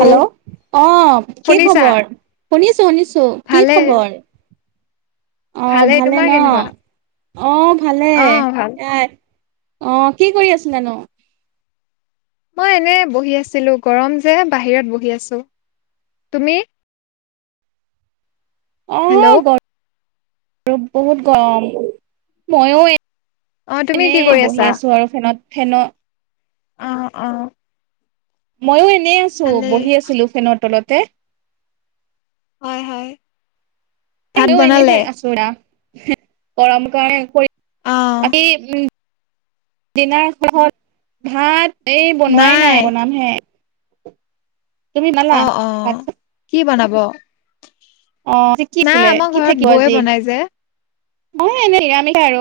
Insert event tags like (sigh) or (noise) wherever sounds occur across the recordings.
Hello অ কি শুনিছা খবৰ শুনিছো শুনিছো কি ভালে খবৰ আহ ভালে তোমাৰ ন কেনেকুৱা অ ভালে অ ভাল এয়াই অ কি কৰি আছিলা ন? মই এনে বহি আছিলো গৰম যে বাহিৰত বহি আছো তুমি অ হেল্ল' গৰম আৰু বহুত গৰম ময়ো অ তুমি কি এনেই কৰি বহি আছা আছো আৰু ফেনত ফেন অ অ ময়ো এনেই আছো ভালেই বহি আছিলো ফেনৰ তলতে হয় হয় ভাত এনেই বনালে থাক আছোৰা গৰম কাৰণ কৰি অ বাকী উম (unintelligible) দিনাৰ (unintelligible) ভাত এই বনোৱাই নাই বনাম হে। অ', ভাত অ', চাত? কি বনাব? অ, আজি কি নাই আছিলে আমাৰ কি ঘৰত থাকিব বৌয়ে আজি বনাই যে অ, এনে নিৰামিষে আৰু।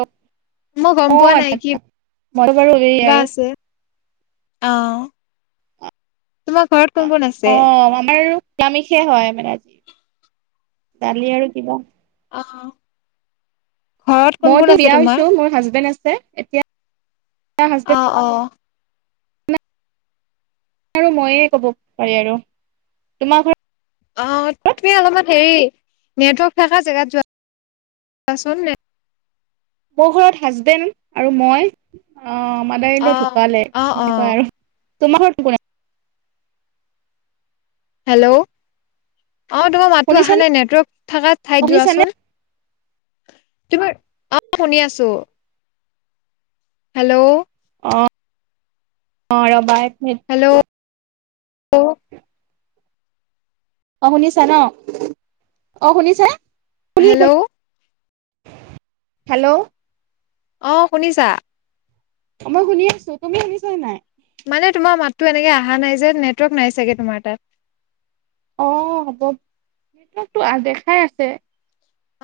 মই গম অ, পোৱা নাই কি আচ্ছা-আচ্ছা মইয়ো বাৰো এই কিবা আৰু। আছে অ, তোমাৰ ঘৰত কোন-কোন আছে? নিৰামিষেই হয় মানে আজি দালি আৰু কিবা। আহ', মইতো বিয়া হৈছো মোৰ হাজবেণ্ড আছে এতিয়া। হাজবেণ্ড অ', অ', আৰু ময়ে ক'ব পাৰি আৰু তোমাৰ ঘৰ অ, তুমি অলপমান হেৰি নেটৱৰ্ক থকা জেগাত যোৱা। (unintelligible) মোৰ ঘৰত হাজবেণ্ড আৰু মই। অ, মাদাৰহেন্তে অ', ঢুকালে অ', এনেকোৱা অ', আৰু। তোমাৰ ঘৰত কোন -কোন (unintelligible) হেল্ল', অ, তোমাৰ কোন মাততো আছে? আহা শুনিছানে নাই নেটৱৰ্ক থাকা অ ঠাইত শুনিছানে যোৱাচোন তু (unintelligible) অ, শুনি আছো। হেল্ল', অ', অ', ৰবা এক মিনিট। অ', অ, শুনিছা ন অ, শুনিছা? শুনি হেল্ল', শুনি হেল্ল', অ, শুনিছা? মই শুনি আছো তুমি শুনিছ নাই? মানে তোমাৰ মাততো এনেকে অহা নাই যে নেটৱৰ্ক নাই চাগে তোমাৰ তাত? অ, হ'ব নেটতো আ দেখাই আছে।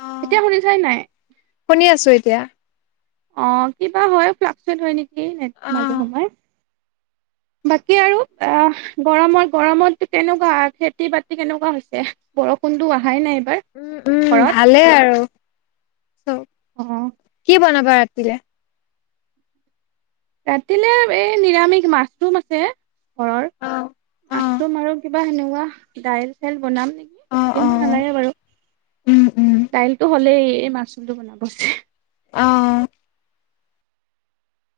অ', এতিয়া শুনিচা নে নাই? শুনি আছো এতিয়া। অ, কিবা হয় ফ্লাকট হয় নেকি নেট মাজে অ', সময়ে। বাকী আৰু অ গৰমত - গৰমত কেনেকুৱা খেতি বাতি কেনেকুৱা হৈছে। বৰষুনটো অহাই নাই। এইবাৰ উম-উম ঘৰত ভালেই আৰু চব। অহ ', কি বনাবা ৰাতিলে? ৰাতিলে এই নিৰামিষ মাছৰুম আছে ঘৰৰ অ', অ', মাছৰুম আৰু কিবা সনেকুৱা দাইল চাইল বনাম নেকি অ', বেছি সময় অ', নালাগে বাৰু উম, উম, দাইলটো হ'লে এই মাচৰুমটো বনাব অ ',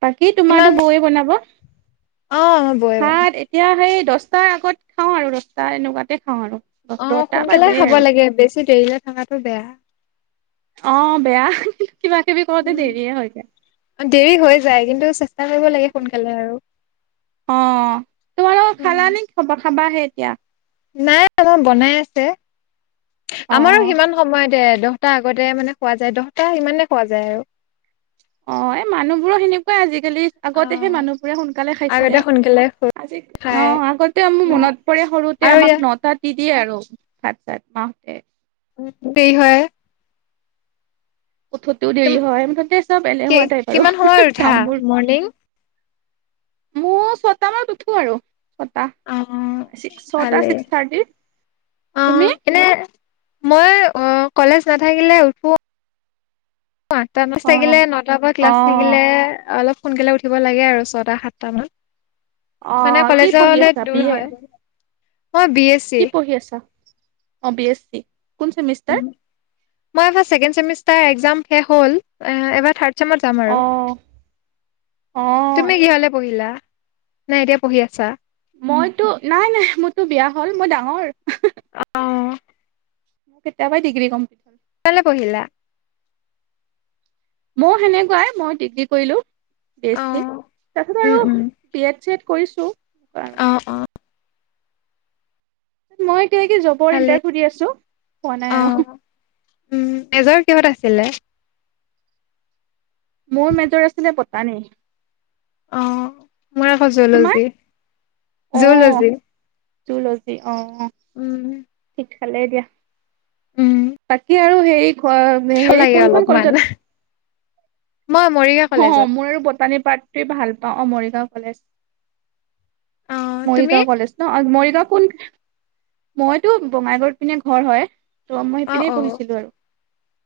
বাকী তোমাৰো কিমান তো বৌয়ে বনাব। অ, বয়ে বনাব। ভাত এতিয়া সেই দহটাৰ আগত খাওঁ আৰু দসটা এনেকুৱাতে খাওঁ আৰু। অ, দহটা সোনকালে বাজে খাব আৰু লাগে বেছি দেৰিলে থকাাতটো বেয়া। আহ বেয়া। কিবা কিবি কৰোতে উম দেৰিয়ে হৈ যায় দেৰি হৈ যায় গে কিন্তু চেষ্টা কৰিব লাগে সোনকালে আৰু। অ', তোমালোক খালা উম নে খা-খাবাহে এতিয়া? নাই আমাৰ বনাই আছে, অ আমাৰো সিমান সময়তে এ দ দশটা আগতে মানে খোৱা যায় দহটা সিমানে খোৱা যায় আৰু। অ', এই মানুহবোৰো সেনেকোৱাই আজিকালি আগতে সেই আৰু মানুহবোৰে সোনকালে আগতে খাইছিলে। সোনকালে খাই অ', আগতে মোৰ উম মনত পৰে সৰুতে আৰু আমাক ইয়াত নটা দি দিয়ে আৰু, ভাত চাত মাহতে। দেৰি হয়। উঠোতেও দেৰি তুম হয় মুঠতে চব কি এলেহুৱা টাইপ আৰু, কিমান সময়ত উঠা কামবোৰ। মৰ্ণিং মোৰ ছটা মানত উঠো আৰু। ছটা, অ ছিক্স ছটা ভালেই ছিক্স থাৰ্টিত, অ তুমি? এনে মই অ, কলেজ নাথাকিলে উঠো। অ', আঠটা অ (unintelligible) থাকিলে নটাৰ পৰা অ ক্লাছ থাকিলে অলপ সোনকালে উঠিব লাগে আৰু ছয়টা সাতটা অ মানত। মানে কি পঢ়ি কলেজৰলে আছা বি দূৰ এ হয়, অ, বি এছ চি। কি পঢ়ি আছা অ', বি এছ চি। কোন চেমিষ্টাৰ? উম, মই এইবাৰ ছেকেন্দ চেমিষ্টাৰ একজাম শেষ হ'ল, এ এবাৰ থাৰ্ড (unintelligible) যাম অ আৰু, অ তুমি আচ্ছা কিহলে পঢ়িলা? নে এতিয়া পঢ়ি আছা? মইতো নাই নাই মোৰতো বিয়া হ'ল মই ডাঙৰ। অ', কেতিয়াবাই ডিগ্ৰী কম্প (unintelligible) পঢ়িলা? মই সেনেকোৱাই মই ডিগ্ৰী কৰিলোঁ, বি এছ অ চি, তাৰপিছত উম আৰু, উম বি এড চি এড কৰিছোঁ। আৰু অ', অ, মই এতিয়া-এতিয়া জবৰ ভালে ইন্টাৰভিউ দি আছোঁ, পোৱা অ নাই আৰু। উম মেজৰ কিহত আছিলে? মোৰ মেজৰ আছিলে বটানী। অ', মই আকৌ তোমাৰ জুঅ'লজি, জুঅ'লজি। জুঅ'জী অ, অ, সি খালে দিয়া, উম বাকী আৰু অ', ভাল হেৰি লাগে কোনখন অলপমান কলেজত মই মৰিগাঁও অ', কলেজত মোৰ আৰু বটানী পাৰ্টটোৱে ভাল পাওঁ অ, মৰিগাঁওৰ কলেজ। অ তুমি? মৰিগাঁও কলেজ ন' মৰিগ (unintelligible) কোন, মইতো বঙাইগাঁওত পিনে ঘৰ হয়। ত' মই অ ইপিনে অ পঢ়িছিলোঁ আৰু।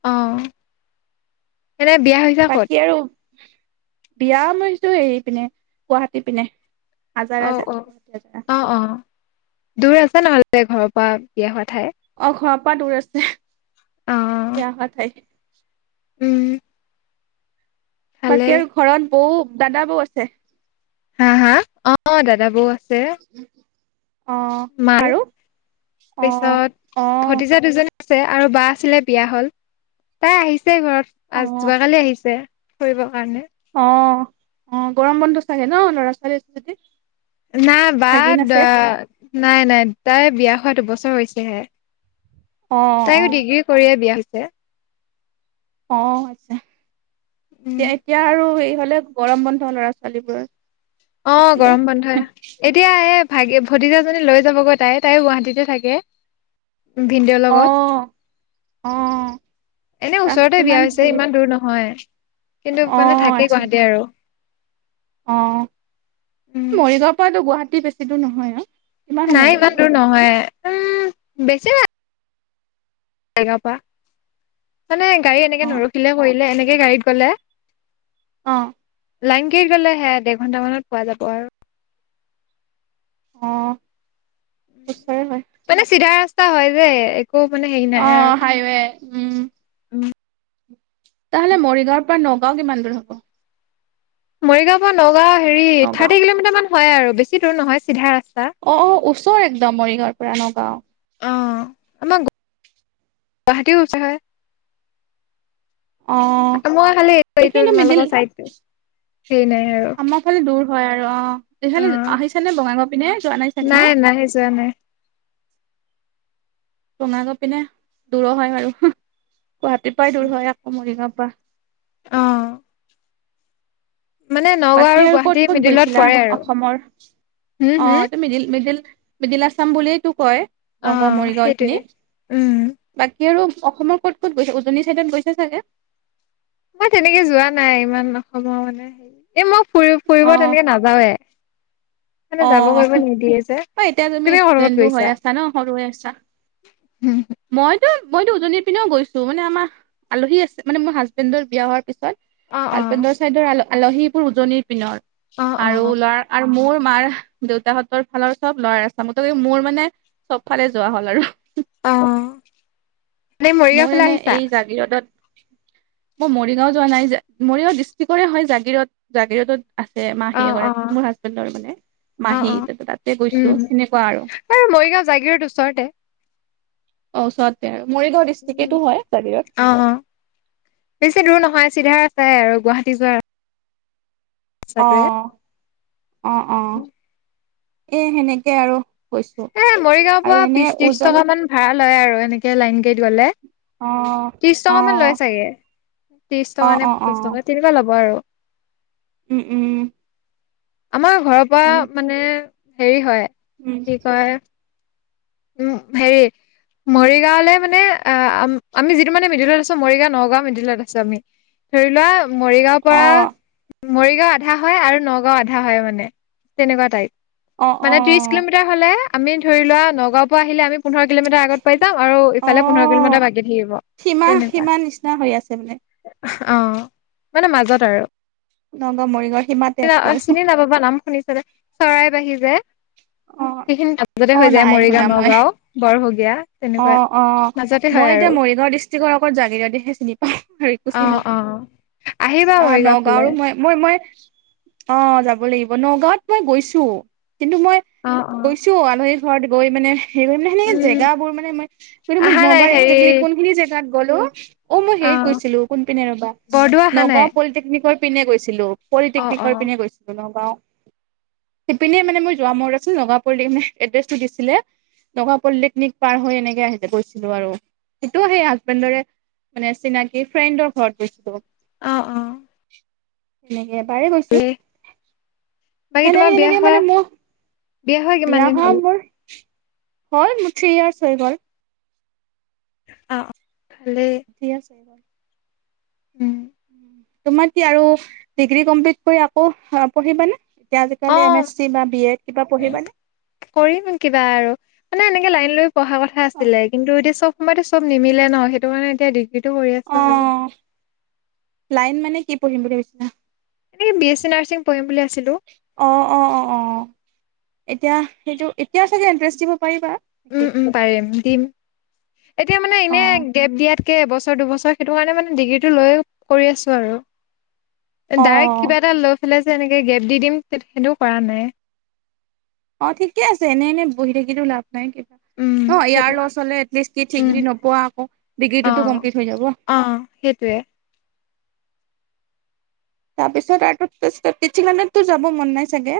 অ এনে বিয়া হৈছে ক'ত? বাকী আৰু বিয়া মই হৈছোঁ হেৰি পিনে, গুৱাহাটী পিনে। অ আজাৰা যে অ (unintelligible) অ অ দূৰ আছে নহ'লে ঘৰৰ পৰা বিয়া হয়। অ', ঘৰৰ পৰা দূৰ আছে, অ বিয়া হোৱা ঠাই। উম, ভালে বাকী আৰু ঘৰত বৌ, দাদা বৌ আছে। (unintelligible) অ, অ, দাদা বৌ (unintelligible) মাৰ আৰু অ পিছত অ ভতিজা দুজনী আছে আৰু বা আছিলে বিয়া হল তাই আহিছে ঘৰত অ আ যোৱাকালি আহিছে ফুৰিবৰ কাৰণে অ অ গৰম বন্ধ চাগে ন ল'ৰা ছোৱালী আছে যদি নাই বা ভাগিন দ আছে নাই নাই তাই বিয়া হোৱা দুবছৰ হৈছেহে অ অ তাইও ডিগ্ৰী কৰিয়ে বিয়া হৈছ ছে অ আচ্ছা উম এয়া এতিয়া আৰু এই হলেত গৰম বন্ধ ল'ৰা-ছোৱালীবোৰৰ অ গৰম বন্ধই, এতিয়া এই ভাগে ভতিজাজনী লৈ যাবগৈ তাই তায়ো গুৱাহাটীতে থাকে। ভিনদেউৰ অ লগত। অ এনে তাহ ওচৰতে বিয়া কিমান হৈছে, হেৰি ইমান দূৰ নহয় কিন্তু মানে থাকে গুৱাহাটী আৰু উম অ' মৰিগাঁওৰ পৰাতো গুৱাহাটী বেছি দূৰ নহয় আৰু নাই ইমান দূৰ নহয় উম' বেছি জেগাৰ পৰা মানে গাড়ী এনেকে অঁ নৰখিলে কৰিলে এনেকে গাড়ীত গ'লে অ'। লাইন গাড়ীত গ'লে সে আৰু ডেৰ ঘণ্টা মানত পোৱা যাব আৰু অহ। মানে চিধা ৰাস্তা হয় যে একো মানে হেৰি নাই অঁ আৰু হাইৱে উম'। উম'। তহ'লে মৰিগাঁৱৰ পৰা নগাঁও কিমান দূৰ হ'ব? মৰিগাঁওৰ পৰা নগাঁও হেৰি থাৰ্টি নগাঁও কিলোমিটাৰ মান হয় আৰু বেছি দূৰ নহয় চিধা ৰাস্তা। অ', - অ' ওচৰ একদম মৰিগাঁৱৰ পৰা নগাঁও অ আমাৰ গুৱাহাটীও ওচৰ হয়। অঁ মই খালি এইটো এইখিনিতো মিডিল তোমালোকৰ চাইছো, সেই নাই আৰু আমাৰ ফালে দূৰ হয় আৰু অ' অ ইফালে আহিছানে বঙাইগাঁও পিনে যোৱা নাই চাগে ন' নাই যোৱা নাই বঙাইগাঁও পিনে দূৰো হয় বাৰু গুৱাহাটীৰ পৰাই দূৰ হয় আকৌ মৰিগাঁও বাহ। অহ। বাকী আৰু গুৱাহাটী ক'ত ক'ত মিডিলত গৈছিলা, পৰে আৰু অসমৰ হম হম অটো মিডিল, মিডিল মিডিল আছাম বুলিয়ে তটো কয় অ নগাঁও, মৰিগাঁও এইখিনি সেইটোৱে উম বাকী সি আৰু অসমৰ ক'ত, ক'ত গৈছে। উজনি চাইডত গৈছে চাগে মই তেনেকে যোৱা নাই ইমান অসমৰ মানে হেৰি এই মই ফুৰিব, অ ফুৰিব তেনেকে নাযাওৱে মানে যাব কৰিব নিদিয়ে যে অ' এতিয়া তুমি কৰ লগত এক্সিডেণ্টো হৈ গৈছা আছা ন' সৰু হৈ আছা। মই তোন। মইতো উজনিৰ পিনেও গৈছো, মানে আমাৰ আলহী আছে মানে, মোৰ হাজবেণ্ডৰ বিয়া হোৱাৰ পিছত অ অ হাজবেণ্ডৰ চাইদৰ আলহীবোৰ উজনিৰ পিনৰ অ অ আৰু ল'ৰা আৰু মোৰ মাৰ দেউতাহতৰ ফালৰ চব ল'ৱাৰ এছামৰ, মোৰ মানে চব ফালে যোৱা হ'ল আৰু অ নে মৰিগাঁও মই ফালে এনে আহিছা এই জাগিৰোডত মই মৰিগাঁও যোৱা নাই যে, মৰিগাও ডিষ্ট্ৰিকৰে হয় জাগিৰোড, জাগিৰোডত আছে অ মাহী অ এগৰাকী মোৰ হাজবেণ্ডৰ মানে মাহী অ', তাতে -অ' গৈছো উম সেনেকুৱা আৰু এই মৰিগাঁও, জাগিৰোড ওচৰতে অ' ওচৰতে আৰু মৰিগাঁও ডিষ্ট্ৰিকেটো হয় জাগিৰোড অ', -অ' বেছি দূৰ নহয় চিধা চাই আৰু গুৱাহাটী যোৱা অ', টোৱে -অ', - অ' এ সেনেকে আৰু গৈছো এ মৰিগাঁওৰ আৰু পৰা এনে বিশ, ত্ৰিশ উজনি টকা মান ভাড়া লয় আৰু এনেকে লাইন গাড়ীত গ'লে। অ ত্ৰিশ অ টকা মান লয় চাগে, ত্ৰিশ অ টকা নে অ অ পঞ্চাশ টকা তেনেকুৱা ল'ব আৰু উম, উম উ আমাৰ ঘৰৰ পৰা মানে হেৰি হয় উম কি কয় উম, হেৰি। মৰিগাঁওলৈ মানে আমি যিটো মানে মিডিলত আছো। মৰিগাঁও, নগাঁও মিডিলত আছো আমি। ধৰি ল' মৰিগাঁওৰ অ পৰা মৰিগাঁও আধা হয় আৰু নগাঁও আধা হয় মানে তেনেকুৱা টাইপ অ অ মানে ত্ৰিশ কিলোমিটাৰ হলে আমি ধৰি লোৱা নগাঁওৰ পৰা আহিলে আমি পোন্ধৰ কিলোমিটাৰ আগত পাই যাম আৰু অ ইফালে পোন্ধৰ কিলোমিটাৰ বাকী থাকিব তেনেকুৱা বোলে। অ মানে মাজত আৰু নগাঁও মৰিগাঁওৰ সীমাতে আছে আৰু চিনি নাপাবা নাম শুনিছা নে চৰাই পাহি যে অ সেইখিনি তাৰ মাজতে অ হৈ যায় নাই মৰি শুনা মই নগাঁও, বৰভগীয়া, অ তেনেকুৱা অ মাজতে মই হয় এতিয়া আৰু। মৰিগাঁও ডিষ্ট্ৰিক্টৰ অকল জাগিৰোডহে চিনি পাওঁ আৰু একো চিনি অ' নাপাওঁ অ' আহিবা অ মৰিগাঁও ফালে। নগাঁওৰো মই মই মই, অ' যাব লাগিব, নগাঁৱত মই গৈছোঁ। কিন্তু মই অ অ গৈছোঁ। আলহীৰ ঘৰত গৈ মানে, সেই মানে হেনেকে উম জেগাবোৰ মানে মই কিন্তু মই আহা নাই নগাঁওৰ হেৰি একজেক্টলি কোনখিনি জেগাত গ'লো অ' মই হেৰিত গৈছিলো, কোনপিনে ৰবা! বৰদোৱা অহা নাই নগাঁও পলিটেকনিকৰ পিনে গৈছিলো। অ অ পলিটেকনিকৰ পিনে গৈছিলো নগাঁওৰ। সেইপিনে মানে মই যোৱা (unintelligible) (unintelligible) মানে এড্ৰেছটো দিছিলে। নগা পলিটেকনিক পাৰ হৈ এনেকে আহ গৈছিলো আৰু। সেইটো সেই হাজবেণ্ডৰে মানে চিনাকি ফ্ৰেণ্ডৰ ঘৰত গৈছিলোঁ। আহ, অ'। এনেকে এবাৰেই গৈছো, ভালেই বাকী সেনেকে তোমাৰ বিয়া সেনেকে হোৱা মানে মোৰ হোৱা কিমান বিয়া দিন হোৱা হ'ল মোৰ হ'ল মোৰ থ্ৰী য়েৰৰ্চ হৈ গ'ল। আ' অ'। ভালেই থ্ৰী য়েৰৰ্চ হৈ গল। উম, তোমাৰ কি আৰু ডিগ্ৰী কমপ্লিট কৰি আকৌ পঢ়িবানে? এতিয়া আজিকালি এম এছ চি বা বি এড কিবা অ' পঢ়িবানে কৰিম কিবা আৰু মানে এনে লাইন লৈ পঢ়া কথা অ আছিলে। কিন্তু এতিয়া চব সময়তো চব নিমিলে ন সেইটো কাৰণে এতিয়া ডি গ্ৰীটো কৰি অ আছো আৰু। লাইন মানে কি পঢ়িম বুলি ভাবিছিলা? এনেক বি এছ চি নাৰ্চিং পঢ়িম বুলি আ অ' অ' অ' অ', এতিয়া সেইটো এতিয়াও চাগে এণ্ট্ৰেঞ্চ দিব পাৰিবা। নেকি উম, উম পাৰিম, দিম। এতিয়া মানে, এনে অ গেপ দিয়াত এবছৰ দুবছৰ সেইটো কাৰণে মানে ডিগ্ৰীটো লৈ কৰি আছো আৰু ডাইৰেক্ট অ কিবা এটা লৈ পেলাই যে এনেকে গেপ দি দিম সেইটোও কৰা নাই অ ঠিকে আছে এনে এনেই বহি থাকিো লাভ নাই কিবা উম, অ সেইটো ইয়াৰ লছ হলে এটলিষ্ট কি ঠিক যদি উম, নোপোৱা আকৌ ডিগ্ৰীটোতো অ', কমপ্লিট হৈ যাব অ', সেইটোৱে তাৰপিছত আৰু পিঠানততো যাব মন নাই চাগে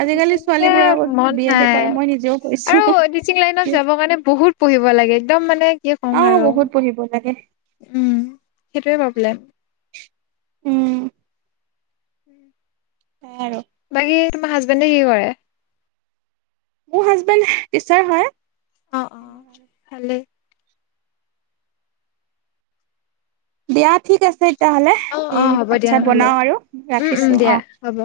আজিকালি তেনে ছোৱালীবোৰে আকৌ মন বি এডে নাই কৰে মই নিজেও কৰিছো আৰু টিচিং লাইনত যাব কাৰণে বহুত পঢ়িব লাগে একদম মানে কি অ ক'ম আৰু বহুত পঢ়িব লাগে উম সেইটোৱে প্ৰব্লেম উম উম ব আৰু বাকী তোমাৰ হাজবেণ্ডে কি কৰে মোৰ হাজবেণ্ড টিচাৰ হয় অ অ ভালেই দিয়া ঠিক আছে তেতিয়াহ'লে অ অ এই হ'ব ভাত দিয়া চাত নহ'লে বনাওঁ আৰু উম উম ৰাখিছোঁ অ দিয়া হ'ব